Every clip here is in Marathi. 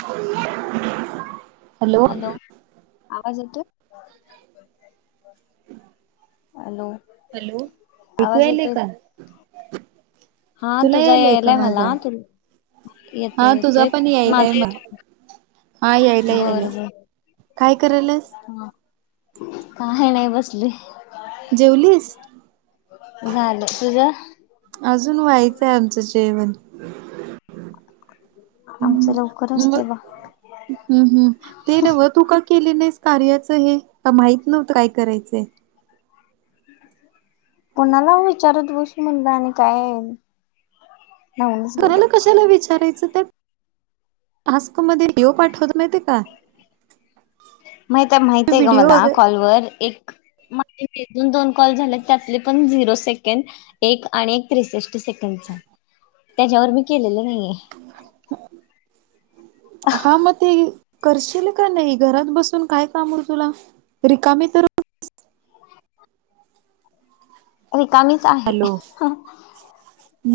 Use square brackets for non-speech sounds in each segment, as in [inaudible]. [unintelligible] हॅलो आवाज येतोय हॅलो हॅलो ऐकूयायलय का? तुला यायलय का माझा हा तुझा पण यायलाय मला हा यायलय यायलय काय करायलेस. काही नाही बसले जेवलीस अजून व्हायचंय आमचं जेवण आमचं लवकर असते बा हम् हम् ते नव तू का केले नाहीस कार्याचं हे का माहित नव्हत काय करायचंय कोणाला विचारत बस म्हणलं आणि काय आहे घराला कशाला विचारायचं त्या आस्को मध्ये येव पाठवत नाही का माहित माहित आहे का व्हिडिओ मला वगैरे कॉलवर एक माझे एक दोन कॉल झाले त्यातले पण झिरो सेकंड एक आणि एक त्रेसष्ट सेकंडचा त्याच्यावर मी केलेलं नाहीये हा म ते करशील का नाही घरात बसून काय काम तुला रिकामी च तर रिकामीच आहे हॅलो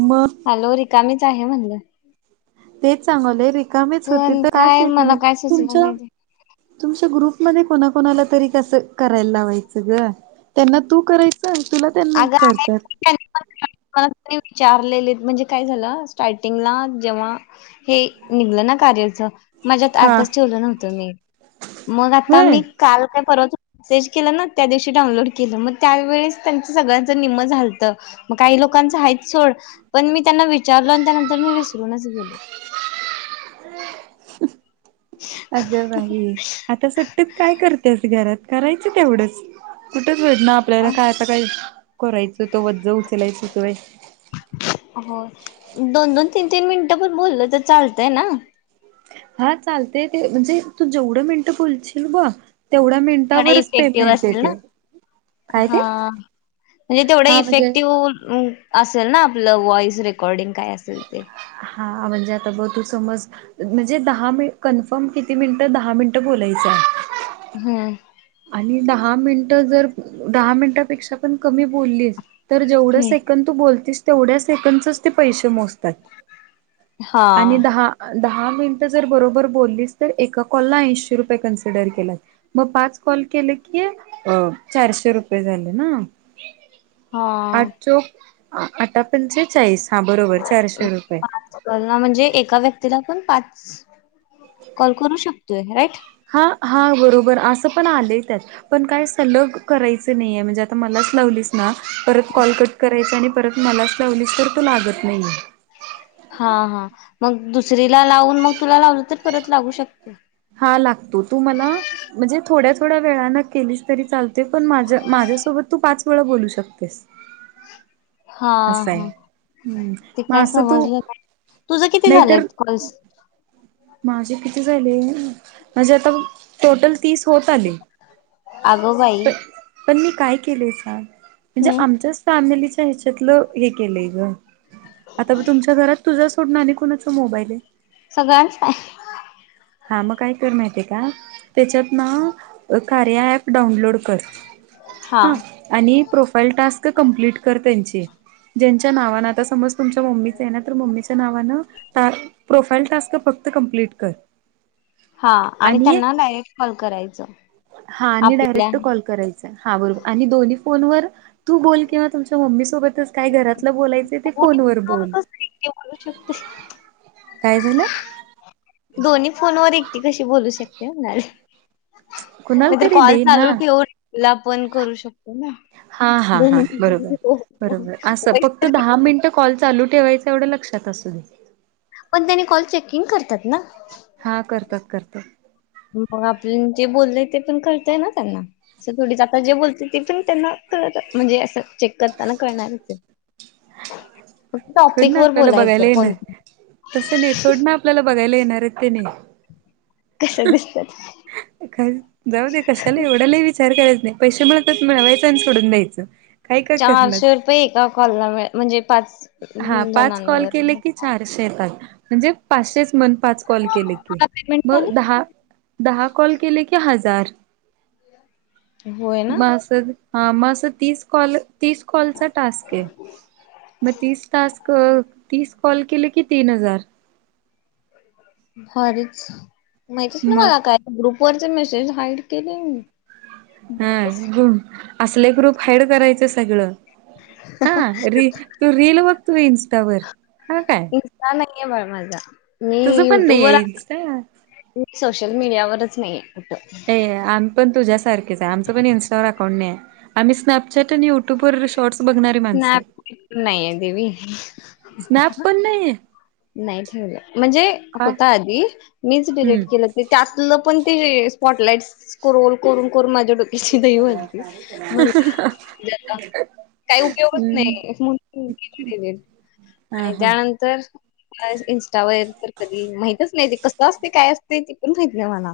मग हॅलो रिकामीच आहे म्हणलं तेच चांगवलंय रिकामेच होते तर काय केली नाही तुमच तुमच्या ग्रुप मध्ये कोणाकणाला तरी कसं करायला लावायचं ग त्यांना तू करायच तुला त्यांना करतात विचारलेले म्हणजे काय झालं स्टार्टिंगला जेव्हा हे निघलं ना कारलचं माझ्यात हा आपस ठेवलं नव्हतं मी मग आता होय मी काल काय परवा मेसेज केलं ना त्या दिवशी डाउनलोड केलं मग त्यावेळेस त्यांच सगळ्यांच निम्म झालतं मग काही लोकांचं हायचं सोड पण मी त्यांना विचारलो आणि त्यानंतर मी विसरूनच गेलो अगं बाई आता सुट्टीत काय करतेस घरात करायचं तेवढंच कुठंच भेट ना आपल्याला काय ता काय करायचं तो वज उचलायच ति हो दोन दोन तीन तीन मिनट पण बोललं तर चालतय ना हा चालतय ते म्हणजे तू जेवढं मिनिटं बोलशील ब तेवढ्या मिनिटावरच पेमेंट येते काय हा ते म्हणजे तेवढा हा म्हणजे इफेक्टिव्ह असेल ना आपलं व्हॉइस रेकॉर्डिंग काय असेल ते हा म्हणजे आता बघ तू समज म्हणजे दहा मि कन्फर्म किती मिनिटं दहा मिनिटं बोलायचं हम्म आणि दहा मिनिट जर दहा मिनिटापेक्षा पण कमी बोललीस तर जेवढं सेकंंद तू बोलतीस तेवढ्या सेकंच ते पैसे मोजतात आणि दहा दहा मिनिटं जर बरोबर बोललीस तर एका कॉलला ऐंशी रुपये कन्सिडर केलात मग पाच कॉल केले की चारशे रुपये झाले ना आठ चोक आठ पचे चाळीस हा बरोबर चारशे रुपये कल ना म्हणजे एका व्यक्तीला पण पाच कॉल करू शकतोय राईट हा हा बरोबर असं पण आले त्यात पण काय सलग करायच नाहीे म्हणजे आता मलाच लावली ना परत कॉल कट करायच आणि परत मलाच लावलीस तर तू लागत नाहीे हा हा मग दुसरीला लावून मग तुला लावल तर परत लावू शकते हा लागतो तू मला म्हणजे थोड्या थोड्या वेळाान केलीस तरी चालते पण माझ्या माझ्यासोबत तू पाच वेळा बोलू शकतेस हा असं आहे हा हम्म ते मग काय असं तू समजलं नाही तुझं किती नाहीतर झालंत कॉल्स माझे किती झाले म्हणजे आता टोटल तीस होत आले पण मी काय केलंय स म्हणजे आमच्याच फॅमिलीच्या ह्याच्यातलं हे केलंय ग आता म तुमच्या घरात तुझ्या सोडणं आणि कुणाचा मोबाईलय. सगळ्यांच. हा मग काय कर माहिती का? त्याच्यात ना कार्या आप डाउनलोड कर. हा आणि प्रोफाईल टास्क कमप्लीट कर त्यांचे, ज्यांच्या नावान आता समज तुमच्या मम्मीच आहे ना तर मम्मीच्या नावान प्रोफाईल टास्क फक्त कमप्लीट कर. हा आणि त्यांना डायरेक्ट कॉल करायच, हा आणि आपल्या डायरेक्ट कॉल करायचा हा बरोबर आणि दोन्ही फोन वर तू बोल किंवा तुमच्या मम्मी सोबत काय घरातलं बोलायच ते फोन वर बोल. काय झालं? दोन्ही फोनवर एकटी कशी बोलू शकते म्हणाले. कुणाला नाय तर तरी कॉल दे चालू ना ठेवूनला पण करू शकतो ना. हा हा हा बरोबर, बरोबर अस फक्त दहा मिनट. कॉल चालू ठेवायचं एवढं लक्षात असू दे. पण त्याने कॉल चेकिंग करतात ना. हा करतात, करतात. म आपण जे बोलय ते पण कळतंय ना त्यांना. असं थोडीच आता जे बोलते ती पण त्यांना कळत म्हणजे असं चेक करताना कळणारच हाय. थोडी टॉपिक ना वर आपल्याला बघायला बोलायचंय येणार कोण तसं नाही थोड ना आपल्याला बघायला येणार आहेत तेनी. जाऊ दे कशाला एवढ लय विचार करायच नाही पैसे मला मिळवायचं आणि सोडून द्यायचं. काय काय करणार चारशे रुपये एका कॉलला मि म्हणजे पाच होन जण. पाचशे येतात, म्हणजे पाचशे म्हण पाच कॉल केले की, म दहा दहा कॉल केले कि हजार, म अस. हा म असं तीस कॉल तीस कॉलचा टास्क आहे. मग तीस टास्क, तीस कॉल केलं की तीन हजार. भारीच, माहितीच ना मग मला काय ग्रुपवररचे मेसेज हाईड केलय मी. हा, असले ग्रुप हाईड करायचं सगळं. हा री, तू रीलील बघ तू इं्स्टावर हा काय. इन्स्टा नाही हाय बाई माझा, मी तुझं पण युट्यूब नाही वर आहे इन्स्टा सोशल मीडियावरच नाया कुठ. हे आम्ही पण तुझ्यासारखच आहे आमचंण इनस्टावर अकाउंट नाहिय, आम्ही स्नॅपचॅट आणि यु युट्युबवर शॉर्ट्स बघणारी माणसं, स्नॅप पण नाही. नाही ठेवलं म्हणजे होता आधी मीच डिलीट हम्म केलं. त्यातलं पण ते स्पॉटलाईट्स स्क्रोल करून करून माझ्या डो याची दहिवालती. काही उपयोगच हम्म नाही. हा हा. तर. इं्स्टावर तर कधी माहितच नाही ते कसं असते काय असते ते पण माहिती आहे मला.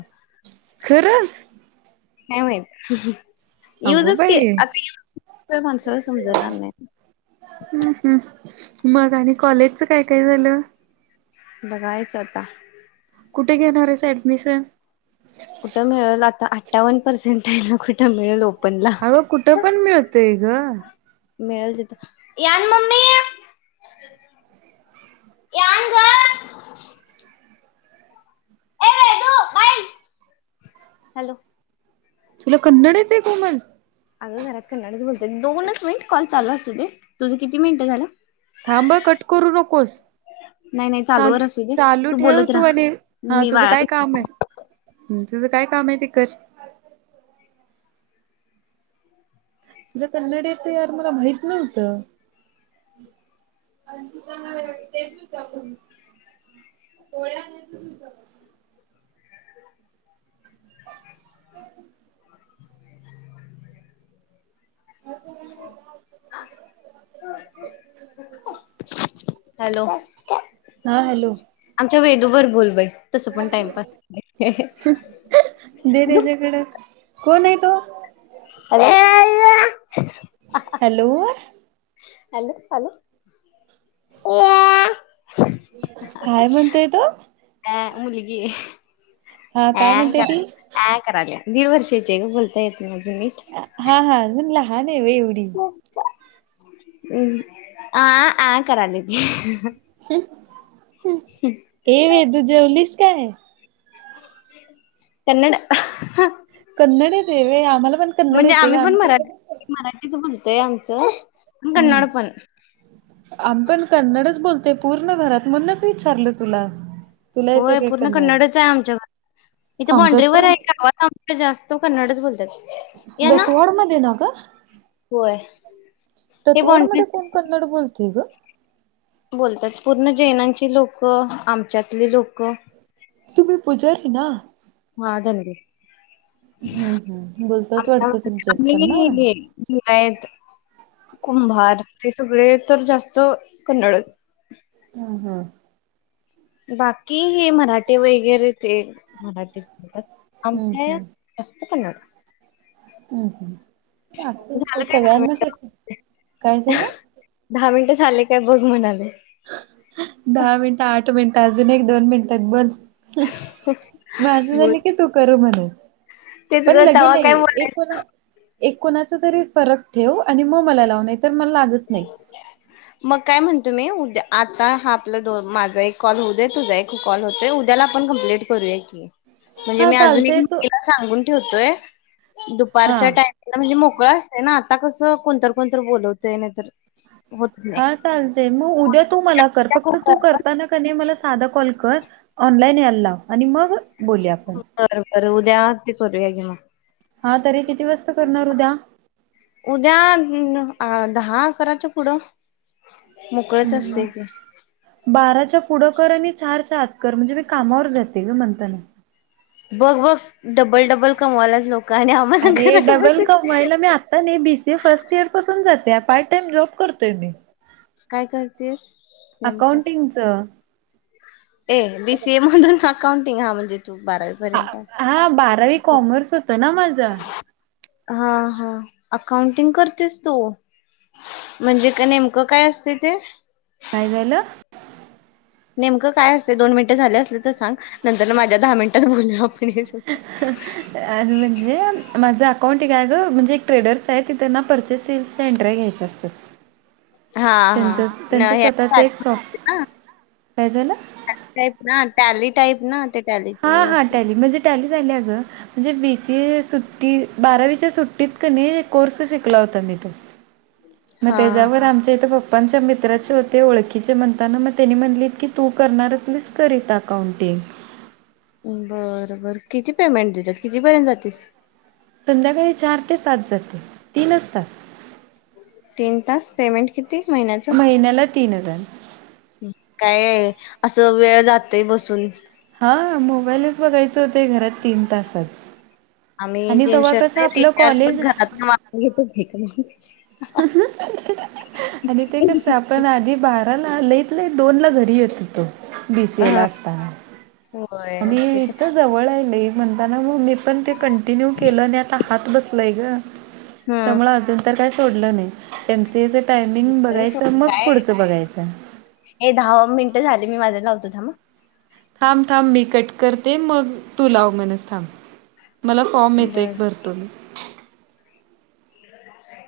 खरच. नाहीय माहित, अगो युजच बाई आता माणसाला समजणार नाही. ह् ह्, मग आणि कॉलेजच काय काय झालं? बगायच आता. कुठे घेणार आहेस ऍडमिशन. कुठं मिळेल आता अठ्ठान पर्सेंट आहे ना कुठं मिळेल. अग कुठं पण मिळतय ग. मिळल तिथं, यान मम्मी. [inaudible] [unintelligible] हॅलो तुला कन्नड येतय कोमल अगं घरात कन्नडच बोलत्यात दोनच मिंट कॉल चालू असु दे तुझं किती मिनिटं झालं थांब कट करू नकोस चालू चालू ठेव तू आणि हा तुझं काय काम आहे तुझं काय काम आहे ते कर तुला कन्नड येतय यार मला माहित नव्हतं [unintelligible] पोळ्या [unintelligible] [inaudible] [inaudible] [unintelligible] हॅलो हा हॅलो आमच्या वेदुबर बोल बाई तसं पण टाइमपास [unintelligible] [unintelligible] कोण आहे तो [unintelligible] हॅलो हॅलो हॅलो [unintelligible] काय म्हणतेय तो ह मुलगी हा काय आं म्हणतेय ती कराल्या आ कराल्या दीड वर्षाची हाय ग बोलता येत नाही अजून नीट हा हा न लहान आहे ग येवडी [inaudible] आ आ करल्या ती [unintelligible] हम् हे वेदु जेवलीस काय कन्नड कन्नड येतय होय आम्हाला पण - म्हणजे आम्ही पण मराठी मराठीच बोलतोय आमचं हम्म आम्ही पण कन्नडच बोलतोय पूर्ण घरात म्हणूनच विचारलं तुला तुला येते होय काय पूर्ण कन्नड? कन्नडच आहे आमच्या घरात इथे आमच्यात बाॉन्ड्रीवर पण आहे गावात जास्त कन्नडच बोलत्यात दत्तवाडमध्ये ना ग होय दत्तवाड मध्ये कोण कन्नड बोलतय ग बोलतात पूर्ण जैनांची लोक आमच्यातली लोक तुम्ही पूजारी ना हा धनगर हम्म हम् बोलतात वाटत तुमच्यात पण ना लिंगायत कुंभार ते सगळे तर जास्त कन्नडच हम हम बाकी हे मराठे वगैरे ते मराठी बोलतात हम्म आमच्या हम्म - कस्त कन्नड हम् हम् बाकी काय सगळ्यांनाच [unintelligible] काय झालं दहा मिनिटं झाले काय बघ म्हणालोय दहा मिनिटं आठ मिनिटं अजून एक दोन मिनिटात बोल माझं झालं की तू करू म्हणेस पण लगे नाही एक कोण एक कोणाचा तरी फरक ठेव आणि मग मला लाव नाही तर मला लागत नाही मग काय म्हणतो मी उद्या आता हा आपला दो माझा एक कॉल होऊ दे तुझा एक कॉल होतय उद्याला आपण कं्प्लें करूया की म्हणजे हा मी अजून एक चालतय तू मुलीला सांगून ठेवतोय हा दुपारच्या टा म्हणजे मोकळा असत ना आता कसं कोणतर कोणतर बोलवतय ना तर हा चालतेय मग उद्या तू मला कर फक्त तू करताना मला साधा कॉल कर ऑनलाईन यायला लाव आणि मग बोली आपण र बरं उद्या ते करूया घी मग हा तरी किती वाज करणार उद्या उद्या दहा अकराच पुढं मोकळेच हम्म, असते की बाराच्या पुढं कर आणि चारच्या आतकर म्हणजे मी कामावर जाते का म्हणत नाही बघ बघ डबल डबल कमवालाच लोकां अरे डबल कमायला मी आ नाही बीसीए फर्स्ट इयर पासून जाते पार्ट टाइम जॉब करतोय मी अकाउंटिंगच ए बीसीए मधून अकाउंटिंग हा म्हणजे तू बारावी हा बारावी कॉमर्स होतं ना माझं हा हा अकाउंटिंग करतेस तू म्हणजे का नेमकं काय असते ते काय झालं नेमकं काय असते दोन मिनिटं झाले असले तर सांग नंतर माझ्या दहा मिनिटात बोल [unintelligible] म्हणजे माझं अकाउंट आहे काय गं म्हणजे एक ट्रेडर्स आहे ति त्यांना परचेस सेल्सचे एंटर घ्यायचे असतं त्यांच त्यांच स्वतःच एक शाॅप काय झालं टाईप ना टॅली टाईप ना ते हा हा टॅली म्हणजे टॅली झाली अगं म्हणजे बी सी ए सुट्टी बारावीच्या सुट्टीत क नी कोर्स शिकला होता मी तो मग त्याच्यावर आमच्या इथं पंचे मित्राचे होते ओळखीचे म्हणताना मग त्यांनी म्हणलीत की तु करणार असलीस करीत अकाउंटिंग बरं बर किती पेमेंट देतात कितीपर्यंत जातेस संध्याकाळी चार ते सात जाते तीनच तास तीन तास पेमेंट किती महिन्याचं महिन्याला तीन हजार काय आहे असं वेळ जातय बसुन हा मोबाईलच बघायचं होत घरात तीन तासात आम्ही आणि तेव्हा जनवर कसं आपलं र पण कॉलेज घरात वापून घेत [unintelligible] आणि ते कस पण आधी बाराला लईत लईत दोन ला घरी येत होतो बीसीए ला असता आणि इथ जवळ‌ आहे लय म्हणताना म पण ते कंटिन्यू केलं नाही आता हात बसलाय ग त्यामु अजून तर काय सोडलं नाही एमसीएच टायमिंग बघायच मग पुढचं बघायचं हे दहा मिनट झाले मी माझ्या लावतोता मग थांब थांब मी कट करते मग तू लाव म्हणच थांब मला फॉर्म येतो एक भरतून ह